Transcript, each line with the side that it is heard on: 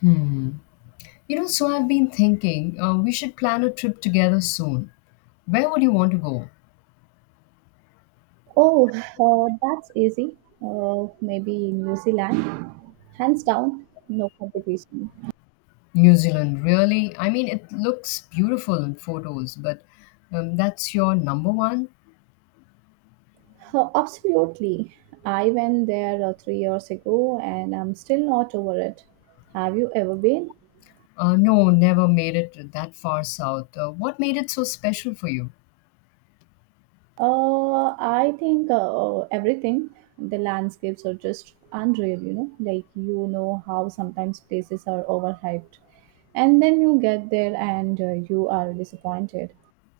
left: Hmm. So I've been thinking, we should plan a trip together soon. Where would you want to go?
right: Oh, that's easy. Maybe New Zealand. Hands down, no competition.
left: New Zealand, really? I mean, it looks beautiful in photos, but that's your number one?
right: Absolutely. I went there 3 years ago, and I'm still not over it. Have you ever been?
left: No, never made it that far south. What made it so special for you?
right: I think everything. The landscapes are just unreal. Like, you know how sometimes places are overhyped. And then you get there and you are disappointed.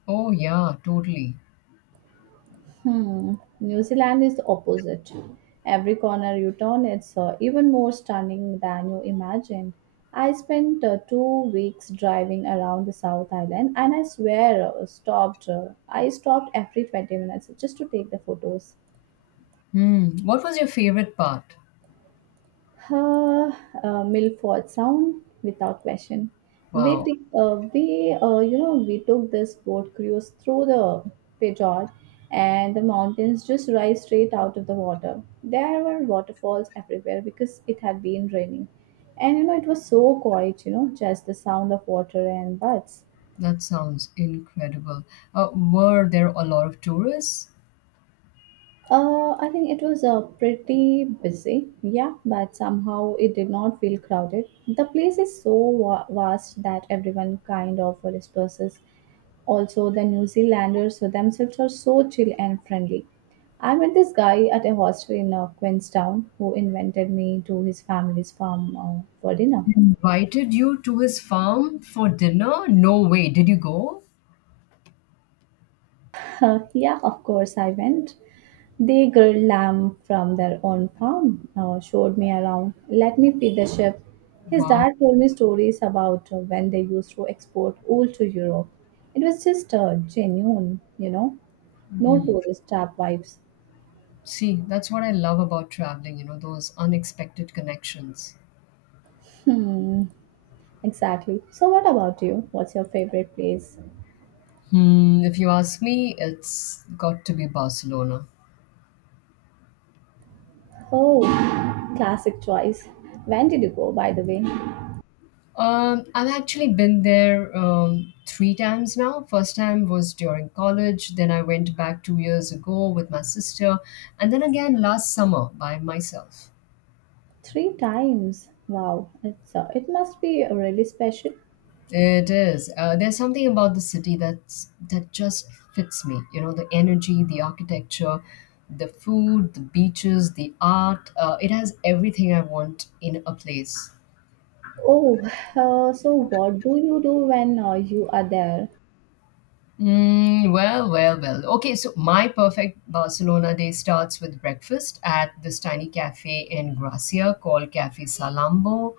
left: Oh, yeah, totally.
right: Hmm. New Zealand is the opposite. Every corner you turn, it's even more stunning than you imagine. I spent 2 weeks driving around the South Island, and I swear, stopped. I stopped every 20 minutes just to take the photos.
left: Hmm. What was your favorite part?
right: Uh, Milford Sound, without question. We
left: Wow,
right: t- uh, we uh, you know we took this boat cruise through the fjord, and the mountains just rise straight out of the water. There were waterfalls everywhere because it had been raining, and you know it was so quiet. You know, just the sound of water and birds.
left: that sounds incredible. Were there a lot of tourists?
right: I think it was pretty busy, yeah, but somehow it did not feel crowded. The place is so vast that everyone kind of disperses. Also, the New Zealanders themselves are so chill and friendly. I met this guy at a hostel in Queenstown who invited me to his family's farm for dinner.
left: Invited you to his farm for dinner? No way. Did you go?
right: Yeah, of course, I went. They grilled lamb from their own farm, showed me around, let me feed the sheep. His
left: Wow.
right: dad told me stories about when they used to export wool to Europe. It was just genuine, no tourist trap vibes.
left: See, that's what I love about traveling, you know, those unexpected connections.
right: Hmm, exactly. So, what about you? What's your favorite place?
left: Hmm, if you ask me, it's got to be Barcelona.
right: Oh, classic choice. When did you go, by the way?
left: I've actually been there three times now. First time was during college, then I went back 2 years ago with my sister, and then again last summer by myself.
right: Three times. Wow, it must be really special.
left: It is. There's something about the city that just fits me. You know, the energy, the architecture, the food, the beaches, the art. It has everything I want in a place.
right: Oh, so what do you do when you are there?
left: Well. Okay, so my perfect Barcelona day starts with breakfast at this tiny cafe in Gracia called Cafe Salambo.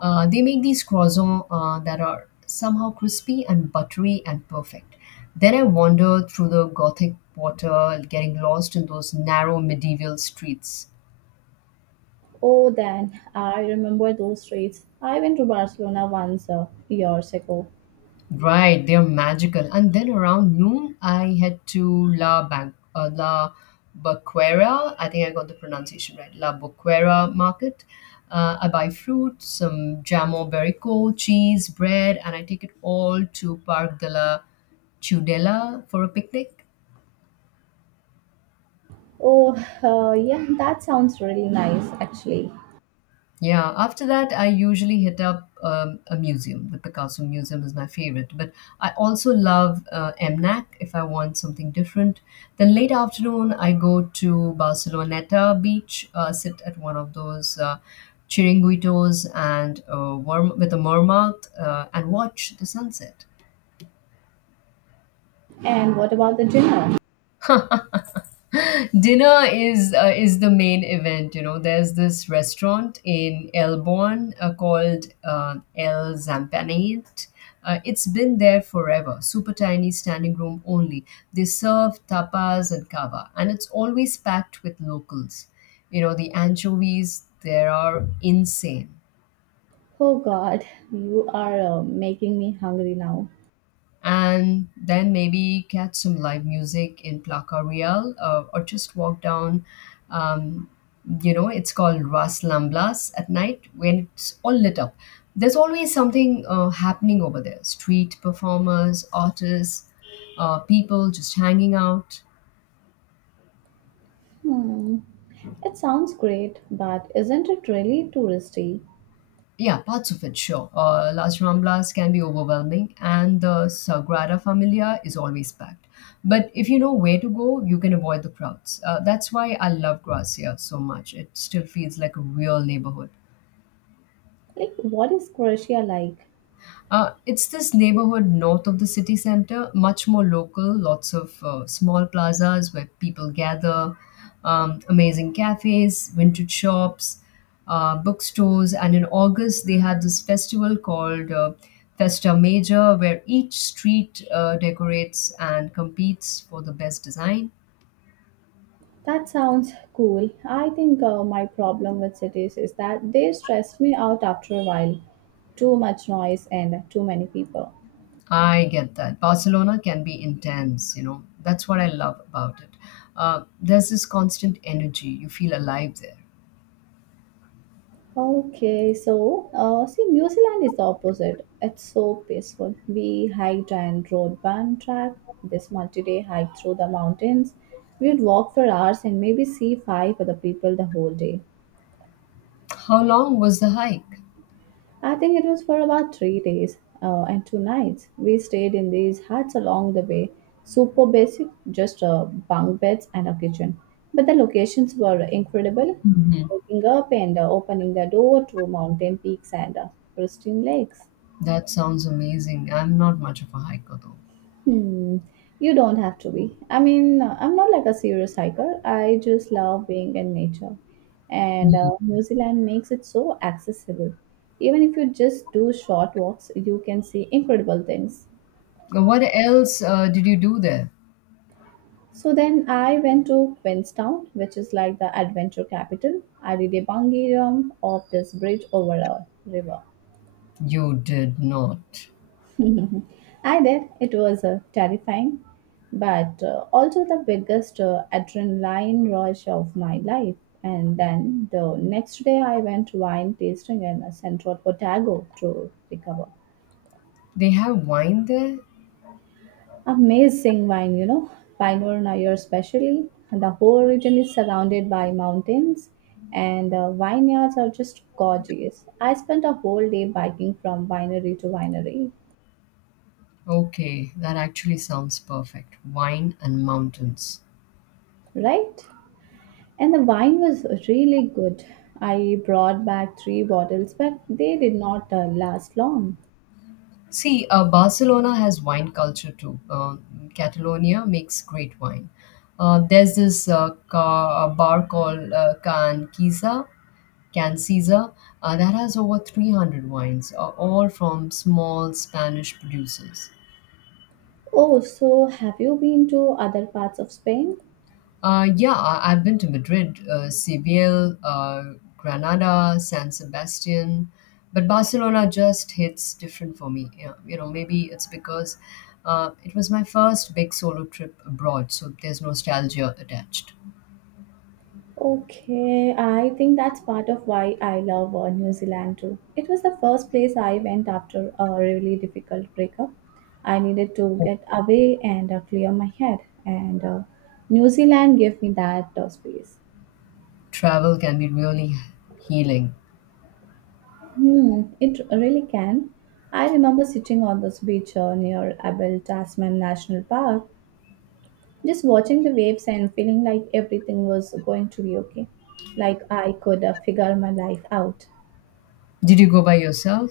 left: They make these croissants that are somehow crispy and buttery and perfect. Then I wander through the Gothic quarter, getting lost in those narrow medieval streets.
right: Oh, then I remember those streets. I went to Barcelona once years ago.
left: Right, they're magical. And then around noon, I head to La Boquera. I think I got the pronunciation right. La Boquera Market. I buy fruit, some jamo berico, cheese, bread, and I take it all to Park de la Tudela for a picnic.
right: Oh, yeah, that sounds really nice actually.
left: Yeah, after that, I usually hit up a museum. The Picasso Museum is my favorite, but I also love MNAC if I want something different. Then late afternoon, I go to Barceloneta Beach, sit at one of those chiringuitos and warm with a warm mouth and watch the sunset.
right: And what about the dinner?
left: Dinner is the main event. You know, there's this restaurant in Elborn called El Zampanate. It's been there forever. Super tiny, standing room only. They serve tapas and kava, and it's always packed with locals. You know, the anchovies there are insane.
right: Oh God, you are making me hungry now.
left: And then maybe catch some live music in Placa Real, or just walk down. Um, you know, it's called Ras Lamblas at night when it's all lit up. There's always something happening over there: street performers, artists, people just hanging out.
right: Hmm, it sounds great, but isn't it really touristy?
left: Yeah, parts of it, sure. Las Ramblas can be overwhelming, and the Sagrada Familia is always packed. But if you know where to go, you can avoid the crowds. That's why I love Gracia so much. It still feels like a real neighborhood.
right: Like, what is Croatia like?
left: It's this neighborhood north of the city center, much more local, lots of small plazas where people gather, amazing cafes, vintage shops, bookstores, and in August they had this festival called Festa Major, where each street decorates and competes for the best design.
right: That sounds cool. I think my problem with cities is that they stress me out after a while. Too much noise and too many people.
left: I get that. Barcelona can be intense, you know. That's what I love about it. There's this constant energy. You feel alive there.
right: Okay, so see, New Zealand is the opposite. It's so peaceful. We hiked and rode band track. This multi-day hike through the mountains. We would walk for hours and maybe see five other people the whole day.
left: How long was the hike?
right: I think it was for about 3 days and 2 nights. We stayed in these huts along the way. Super basic, just bunk beds and a kitchen. But the locations were incredible. Waking up and opening the door to mountain peaks and pristine lakes.
left: That sounds amazing. I'm not much of a hiker though.
right: Hmm. You don't have to be. I mean, I'm not like a serious hiker. I just love being in nature. And New Zealand makes it so accessible. Even if you just do short walks, you can see incredible things.
left: Now, what else did you do there?
right: So then I went to Queenstown, which is like the adventure capital. I did a bungee jump off this bridge over a river.
left: You did not.
right: I did. It was terrifying, but also the biggest adrenaline rush of my life. And then the next day, I went wine tasting in Central Otago to recover.
left: They have wine there?
right: Amazing wine, you know, Pinot Noir especially. The whole region is surrounded by mountains, and vineyards are just gorgeous. I spent a whole day biking from winery to winery,
left: Okay, that actually sounds perfect. Wine and mountains.
right: right? And the wine was really good. I brought back three bottles, but they did not last long.
left: See, Barcelona has wine culture too. Um, Catalonia makes great wine. There's this a bar called Can Caesar, that has over 300 wines, all from small Spanish producers.
right: Oh, so have you been to other parts of Spain?
left: I've been to Madrid, Seville, Granada, San Sebastian, but Barcelona just hits different for me. Yeah, you know, maybe it's because it was my first big solo trip abroad, so there's nostalgia attached.
right: Okay, I think that's part of why I love New Zealand too. It was the first place I went after a really difficult breakup. I needed to get away and clear my head, and New Zealand gave me that space.
left: Travel can be really healing.
right: Hmm, it really can. I remember sitting on this beach near Abel Tasman National Park, just watching the waves and feeling like everything was going to be okay. Like I could figure my life out.
left: Did you go by yourself?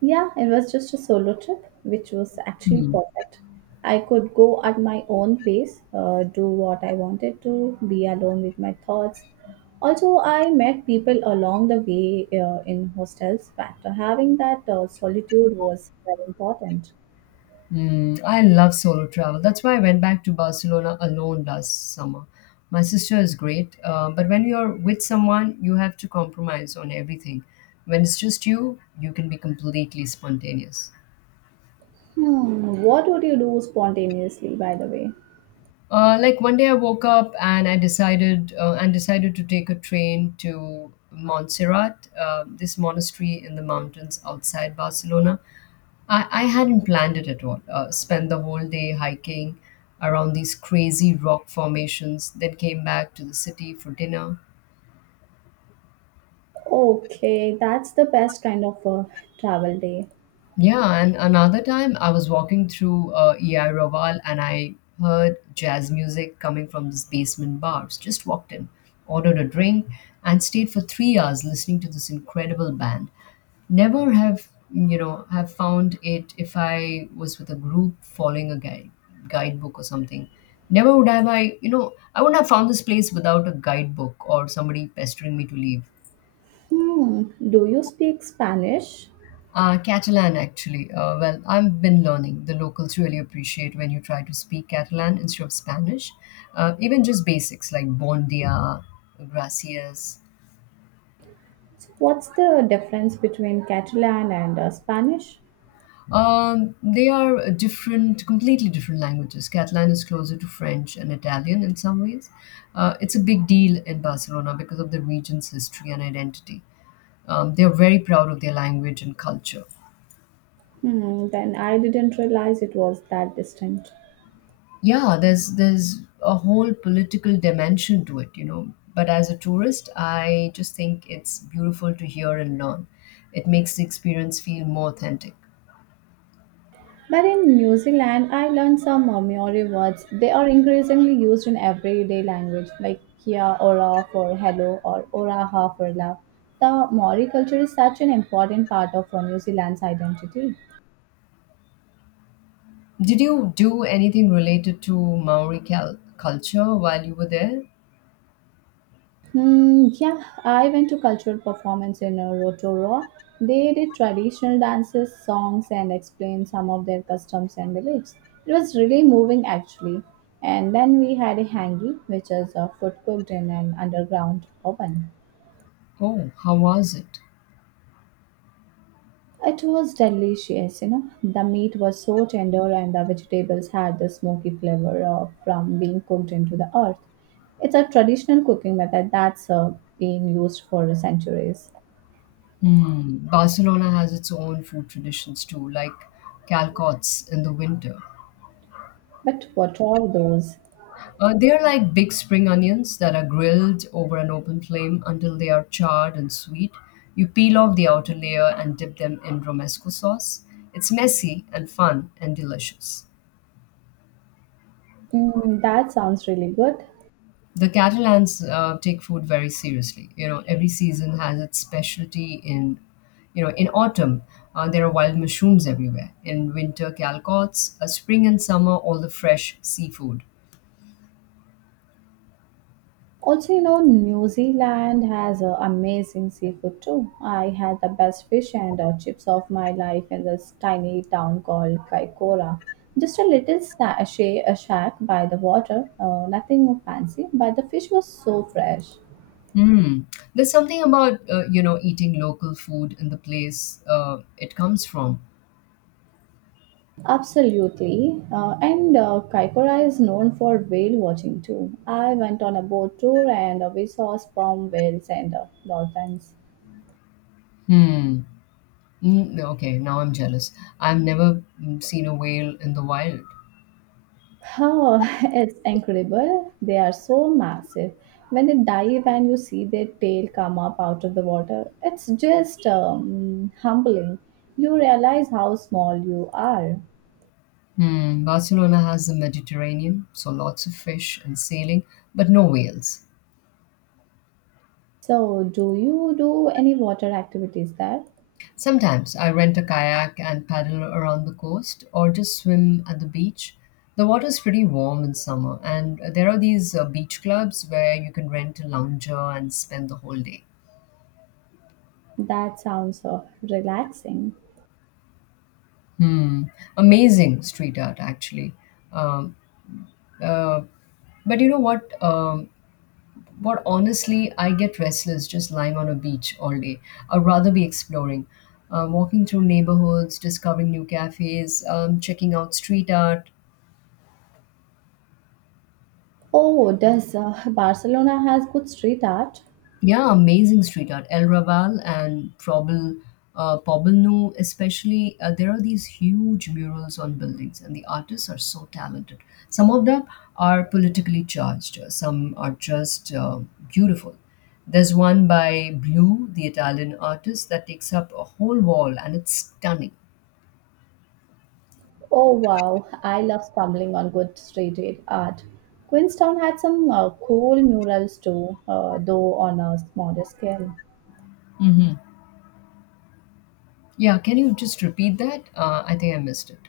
right: Yeah, it was just a solo trip, which was actually
left: Hmm.
right: perfect. I could go at my own pace, do what I wanted to, be alone with my thoughts. Also, I met people along the way in hostels, but having that solitude was very important.
left: Mm, I love solo travel. That's why I went back to Barcelona alone last summer. My sister is great, but when you're with someone, you have to compromise on everything. When it's just you, you can be completely spontaneous.
right: Hmm, what would you do spontaneously, by the way?
left: Like one day I woke up and I decided and decided to take a train to Montserrat, this monastery in the mountains outside Barcelona. I hadn't planned it at all. Spent the whole day hiking around these crazy rock formations, then came back to the city for dinner.
right: Okay, that's the best kind of a travel day.
left: Yeah, and another time I was walking through EI Raval and I heard jazz music coming from this basement bars. Just walked in, ordered a drink, and stayed for 3 hours listening to this incredible band. Never have you know have found it if I was with a group following a guide guidebook or something. Never would have I you know I wouldn't have found this place without a guidebook or somebody pestering me to leave.
right: Hmm, do you speak Spanish?
left: Catalan, actually. Well, I've been learning. The locals really appreciate when you try to speak Catalan instead of Spanish. Even just basics like bon dia, gracias.
right: What's the difference between Catalan and Spanish?
left: They are different, completely different languages. Catalan is closer to French and Italian in some ways. It's a big deal in Barcelona because of the region's history and identity. They are very proud of their language and culture.
right: Hmm, then I didn't realize it was that distinct.
left: Yeah, there's a whole political dimension to it, you know, but as a tourist I just think it's beautiful to hear and learn. It makes the experience feel more authentic.
right: But in New Zealand, I learned some Maori words. They are increasingly used in everyday language, like kia ora for hello or Ora ha for love. The Maori culture is such an important part of New Zealand's identity.
left: Did you do anything related to culture while you were there?
right: Hmm. Yeah, I went to cultural performance in Rotorua. They did traditional dances, songs, and explained some of their customs and beliefs. It was really moving, actually. And then we had a hangi, which is food cooked in an underground oven.
left: Oh, how was it?
right: It was delicious. The meat was so tender, and the vegetables had the smoky flavor from being cooked into the earth. It's a traditional cooking method that's been used for centuries.
left: Hmm. Barcelona has its own food traditions too, like calcots in the winter.
right: But what are those?
left: They're like big spring onions that are grilled over an open flame until they are charred and sweet. You peel off the outer layer and dip them in romesco sauce. It's messy and fun and delicious.
right: That sounds really good.
left: The Catalans take food very seriously. You know, every season has its specialty. In you know in autumn there are wild mushrooms everywhere, in winter calcots, spring and summer all the fresh seafood.
right: Also, you know, New Zealand has amazing seafood too. I had the best fish and chips of my life in this tiny town called Kaikoura. Just a little a shack by the water, nothing fancy, but the fish was so fresh.
left: Mm. There's something about, eating local food in the place it comes from.
right: Absolutely. And Kaikoura is known for whale watching too. I went on a boat tour and we saw sperm whales and dolphins.
left: Hmm. Mm, okay, now I'm jealous. I've never, seen a whale in the wild.
right: Oh, it's incredible. They are so massive. When they dive and you see their tail come up out of the water, it's just humbling. You realize how small you are.
left: Hmm. Barcelona has the Mediterranean, so lots of fish and sailing, but no whales.
right: So, do you do any water activities there?
left: Sometimes I rent a kayak and paddle around the coast or just swim at the beach. The water's pretty warm in summer, and there are these beach clubs where you can rent a lounger and spend the whole day.
right: That sounds relaxing.
left: Hmm. Amazing street art, actually. Um, uh, but you know what? Honestly, I get restless just lying on a beach all day. I'd rather be exploring, walking through neighborhoods, discovering new cafes, checking out street art.
right: Oh, does Barcelona has good street art?
left: Yeah, amazing street art. El Raval and Poblenou especially. Uh, there are these huge murals on buildings, and the artists are so talented. Some of them are politically charged, some are just beautiful. There's one by Blue, the Italian artist, that takes up a whole wall, and it's stunning.
right: Oh wow, I love stumbling on good street art. Queenstown had some cool murals too, though on a smaller scale.
left: Hmm. Yeah, can you just repeat that? I think I missed it.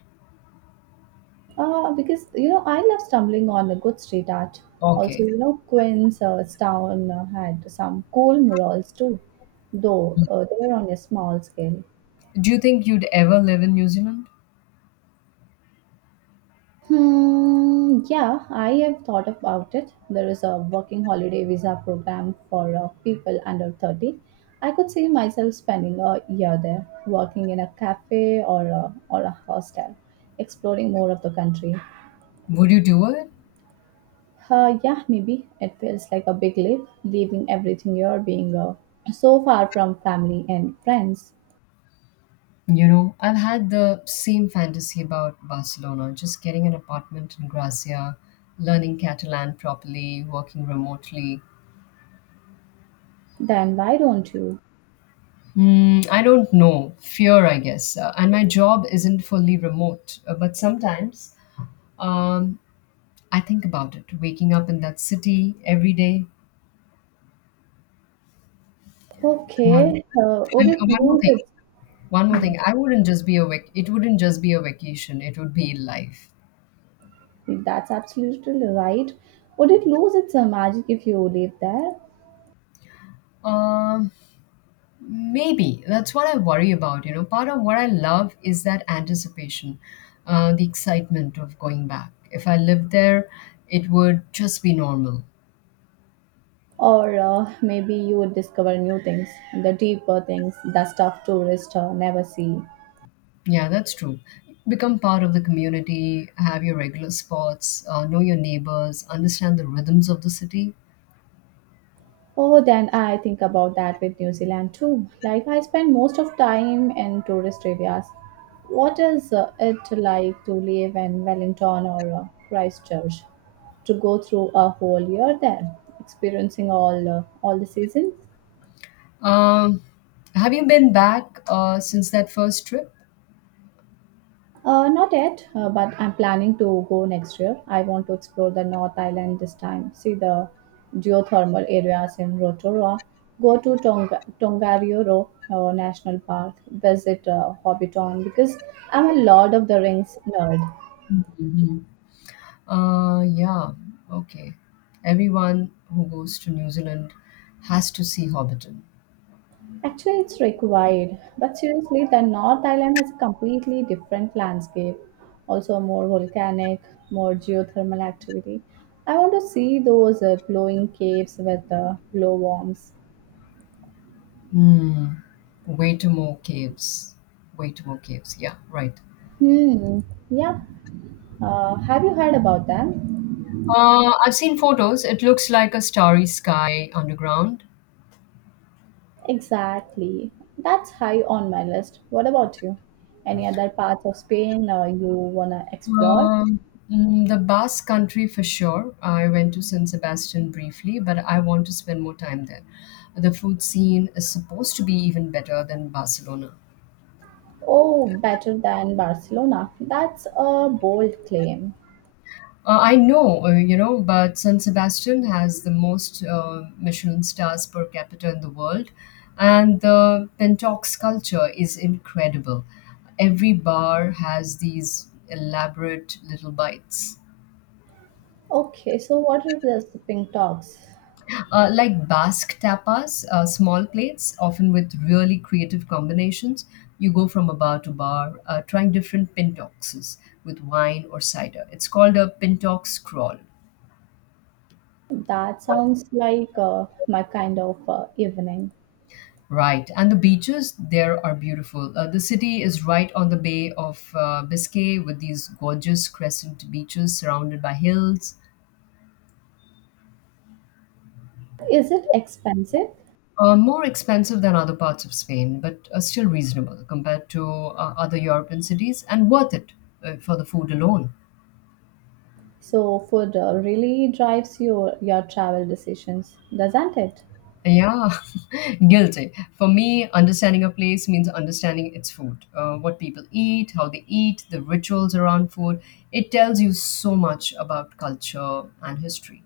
right: Because I love stumbling on a good street art. Also,
left: Okay.
right: Queenstown had some cool murals too, though they were on a small scale.
left: Do you think you'd ever live in New Zealand?
right: Hmm, yeah, I have thought about it. There is a working holiday visa program for people under 30. I could see myself spending a year there, working in a cafe or a hostel, exploring more of the country.
left: Would you do it?
right: Yeah, maybe it feels like a big leap, leaving everything you're being so far from family and friends.
left: You know, I've had the same fantasy about Barcelona, just getting an apartment in Gracia, learning Catalan properly, working remotely.
right: Then why don't you?
left: Mm, I don't know, fear, I guess. And my job isn't fully remote, but sometimes um, I think about it, waking up in that city every day. Um,
right: Okay, would
left: and
right: it
left: one more
right: lose
left: thing,
right: its?
left: One more thing. I wouldn't just be a vac- It wouldn't just be a vacation, it would be life.
right: That's absolutely right. Would it lose its magic if you live there?
left: Um, Maybe that's what I worry about. You know, part of what I love is that anticipation, the excitement of going back. If I lived there, it would just be normal.
right: Or maybe you would discover new things, the deeper things, the stuff tourists never see.
left: Yeah, that's true. Become part of the community, have your regular spots, know your neighbors, understand the rhythms of the city.
right: Oh, then I think about that with New Zealand too. Like I spend most of time in tourist areas. What is it like to live in Wellington or Christchurch? To go through a whole year there, experiencing all the seasons?
left: Um, have you been back since that first trip?
right: Not yet, but I'm planning to go next year. I want to explore the North Island this time, see the geothermal areas in Rotorua, go to Tongariro National Park, visit Hobbiton because I'm a Lord of the Rings nerd.
left: Mhm. Yeah, okay. Everyone who goes to New Zealand has to see Hobbiton.
right: Actually, it's required, but seriously, the North Island has a completely different landscape, also more volcanic, more geothermal activity. I want to see those glowing caves with the glowworms.
left: Mm. Way to more caves. Way to more caves. Yeah, right.
right: Hmm. Yeah. Have you heard about them?
left: I've seen photos. It looks like a starry sky underground.
right: Exactly. That's high on my list. What about you? Any other parts of Spain you wanna explore?
left: Um, mm, the Basque country for sure. I went to San Sebastian briefly, but I want to spend more time there. The food scene is supposed to be even better than Barcelona.
right: Oh, better than Barcelona. That's a bold claim.
left: I know, but San Sebastian has the most Michelin stars per capita in the world, and the Pentox culture is incredible. Every bar has these elaborate little bites,
right: Okay, so what are the sipping talks?
left: like Basque tapas, small plates, often with really creative combinations. You go from a bar to bar, trying different Pentoxes with wine or cider. It's called a Pentox crawl.
right: That sounds like my kind of evening.
left: Right, and the beaches there are beautiful. The city is right on the Bay of Biscay with these gorgeous crescent beaches surrounded by hills.
right: Is it expensive?
left: More expensive than other parts of Spain, but still reasonable compared to other European cities, and worth it for the food alone.
right: So food really drives your travel decisions, doesn't it?
left: Yeah, guilty. For me, understanding a place means understanding its food, what people eat, how they eat, the rituals around food. It tells you so much about culture and history.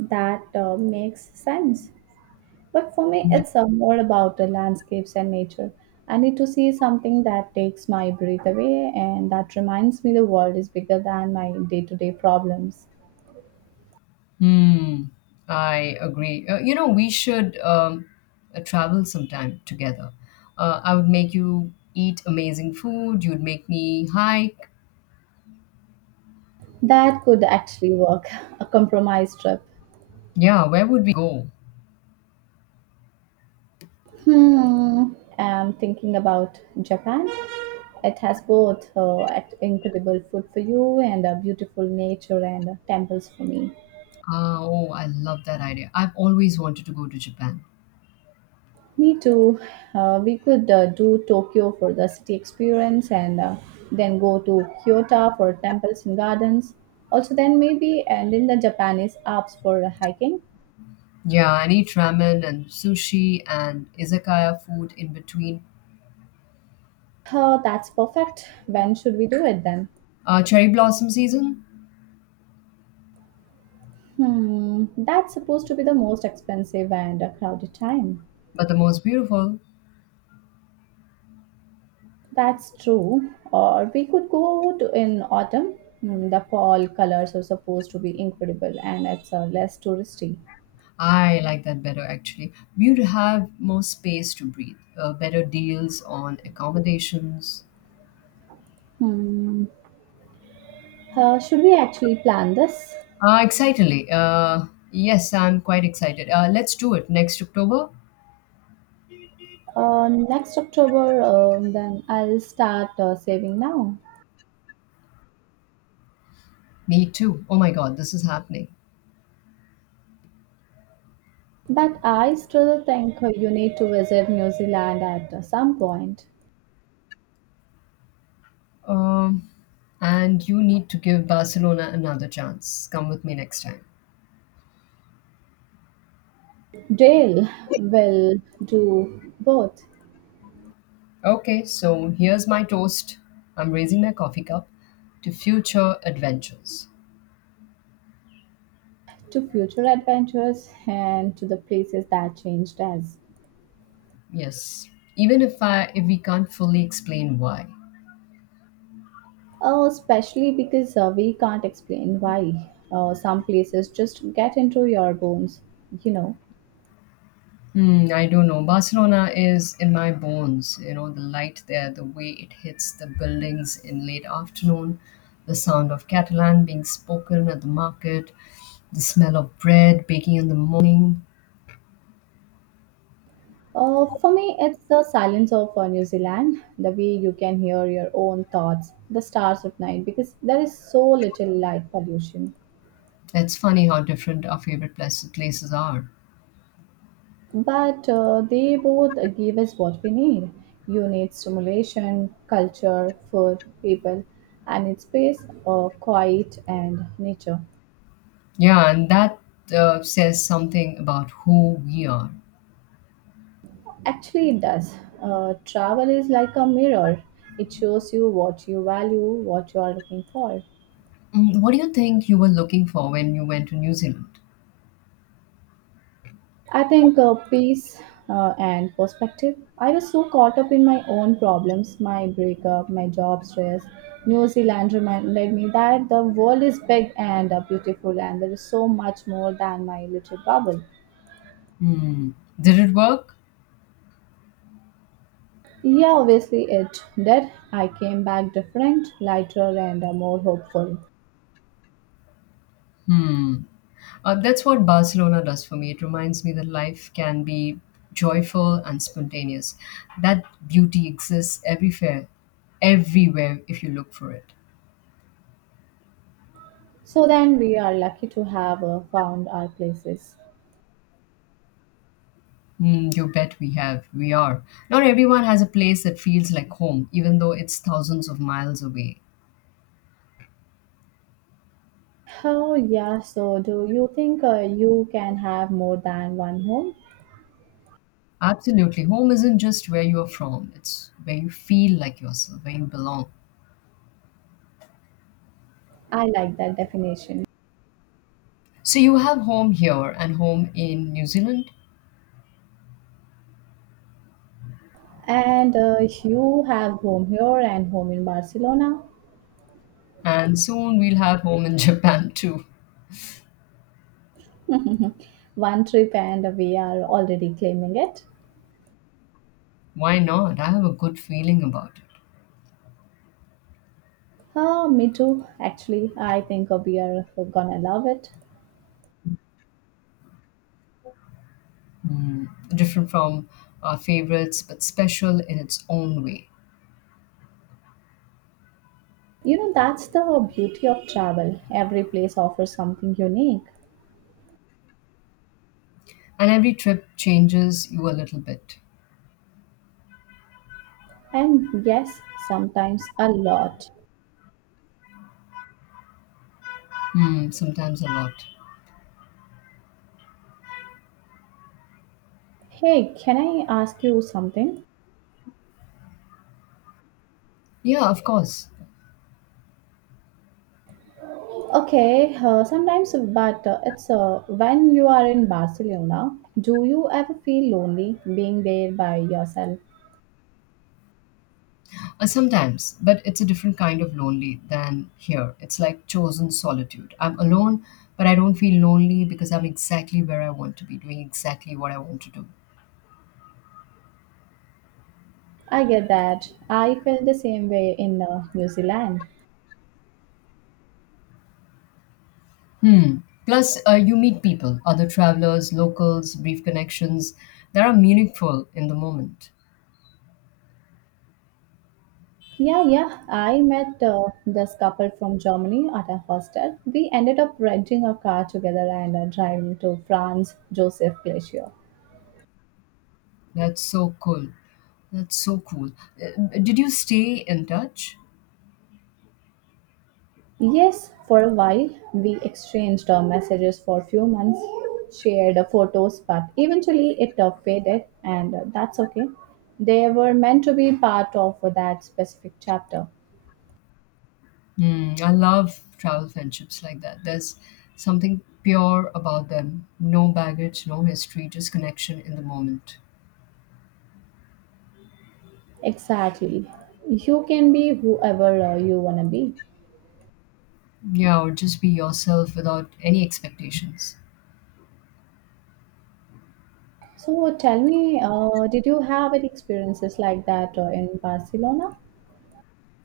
right: That makes sense. But for me, it's more about the landscapes and nature. I need to see something that takes my breath away and that reminds me the world is bigger than my day to day problems.
left: Hmm. I agree. We should travel sometime together. I would make you eat amazing food. You'd make me hike.
right: That could actually work, a compromise trip.
left: Yeah, where would we go?
right: Hmm, I'm thinking about Japan. It has both incredible food for you and beautiful nature and temples for me.
left: Ah, oh, I love that idea. I've always wanted to go to Japan.
right: Me too. We could do Tokyo for the city experience and then go to Kyoto for temples and gardens. Also, then maybe and in the Japanese Alps for hiking.
left: Yeah, and eat ramen and sushi and izakaya food in between.
right: Oh, that's perfect. When should we do it then?
left: Cherry blossom season,
right: Hmm, that's supposed to be the most expensive and crowded time.
left: but the most beautiful.
right: That's true. Or we could go to in autumn. Hmm, the fall colors are supposed to be incredible and it's less touristy.
left: I like that better, actually. We'd have more space to breathe, better deals on accommodations.
right: Hmm, should we actually plan this?
left: Excitedly. Yes, I'm quite excited. Let's do it next October.
right: Next October, then I'll start saving now.
left: Me too. Oh my god, this is happening.
right: But I still think you need to visit New Zealand at some point.
left: Um, and you need to give Barcelona another chance. Come with me next time.
right: Dale will do both
left: Okay, so here's my toast. I'm raising my coffee cup to future adventures.
right: to future adventures and to the places that changed us.
left: Yes, even if we can't fully explain why.
right: Oh, especially because we can't explain why. Some places just get into your bones, you know.
left: Hmm, I don't know. Barcelona is in my bones. You know, the light there, the way it hits the buildings in late afternoon, the sound of Catalan being spoken at the market, the smell of bread baking in the morning.
right: For me, it's the silence of New Zealand, the way you can hear your own thoughts, the stars at night, because there is so little light pollution.
left: It's funny how different our places are.
right: But they both give us what we need. You need stimulation, culture, food, people, and its space, quiet, and nature.
left: Yeah, and that says something about who we are.
right: Actually, it does. Travel is like a mirror, it shows you what you value, what you are looking for.
left: Mm, what do you think you were looking for when you went to New Zealand?
right: I think peace and perspective. I was so caught up in my own problems, my breakup, my job stress. New Zealand reminded me that the world is big and beautiful, and there is so much more than my little bubble.
left: Hmm. Did it work?
right: Yeah, obviously it did. I came back different, lighter, and more hopeful.
left: Hmm. That's what Barcelona does for me. It reminds me that life can be joyful and spontaneous. That beauty exists everywhere, everywhere if you look for it.
right: So then we are lucky to have found our places.
left: Mm, you bet we have. We are. Not everyone has a place that feels like home, even though it's thousands of miles away.
right: Oh, yeah. So, do you think you can have more than one home?
left: Absolutely. Home isn't just where you are from, it's where you feel like yourself, where you belong.
right: I like that definition.
left: So you have home here and home in New Zealand,
right: And you have home here and home in Barcelona.
left: and soon we'll have home in Japan too.
right: One trip, and we are already claiming it.
left: Why not? I have a good feeling about it.
right: Me too, actually. I think we are gonna love it.
left: Hmm. Different from our favorites, but special in its own way.
right: You know, that's the beauty of travel. Every place offers something unique.
left: And every trip changes you a little bit.
right: And yes, sometimes a lot.
left: Hmm, sometimes a lot.
right: Hey, can I ask you something?
left: Yeah, of course.
right: Okay, sometimes, but it's when you are in Barcelona, do you ever feel lonely being there by yourself?
left: Sometimes, but it's a different kind of lonely than here. It's like chosen solitude. I'm alone, but I don't feel lonely because I'm exactly where I want to be, doing exactly what I want to do.
right: I get that. I felt the same way in New Zealand.
left: Hmm. Plus, you meet people, other travelers, locals, brief connections that are meaningful in the moment.
right: Yeah, yeah, I met this couple from Germany at a hostel. We ended up renting a car together and driving to France Joseph Glacier.
left: That's so cool. That's so cool. Did you stay in touch?
right: Yes, for a while we exchanged messages for a few months, shared photos, but eventually it faded, and that's okay. They were meant to be part of that specific chapter.
left: Mm, I love travel friendships like that. There's something pure about them. No baggage, no history, just connection in the moment.
right: Exactly. You can be whoever you want to be.
left: Yeah, or just be yourself without any expectations.
right: So tell me, did you have any experiences like that in Barcelona?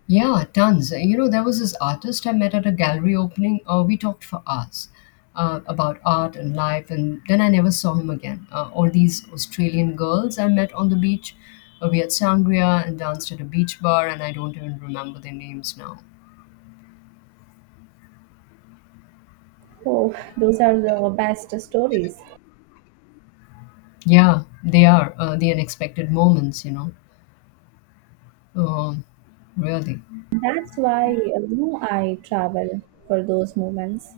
left: Yeah, tons. You know, there was this artist I met at a gallery opening. We talked for hours about art and life, and then I never saw him again. All these Australian girls I met on the beach. We had sangria and danced at a beach bar, and I don't even remember their names now.
right: Oh, those are the best stories.
left: Yeah, they are the unexpected moments, you know. Um, Really.
right: That's why you know, I travel for those moments.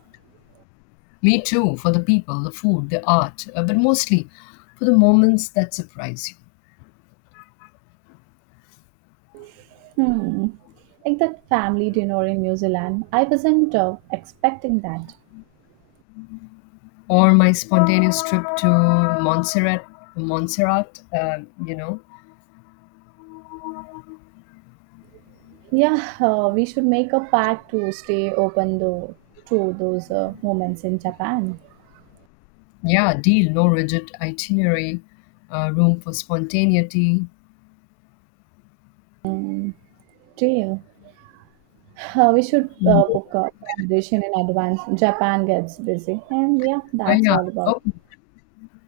left: Me too, for the people, the food, the art, but mostly for the moments that surprise you.
right: Hmm. Like that family dinner in New Zealand. I wasn't expecting that.
left: Or my spontaneous trip to Montserrat, Montserrat, you know.
right: Yeah, we should make a pact to stay open though to those moments in Japan.
left: Yeah, deal, no rigid itinerary, room for spontaneity.
right: Deal. We should
left: Mm.
right: book a accommodation in advance. Japan gets busy, and yeah, that's
left: Yeah,
right: all about.
left: okay.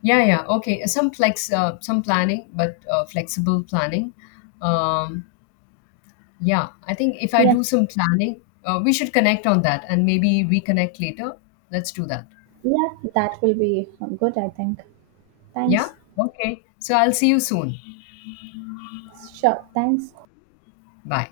left: Yeah, yeah, okay. Some flex, some planning, but flexible planning. Um, yeah, I think if I
right: Yes,
left: do some planning, we should connect on that and maybe reconnect later. Let's do that.
right: yeah, that will be good. I think.
left: Yeah,
right: Thanks.
left: okay. So I'll see you soon.
right: Sure. Thanks.
left: Bye.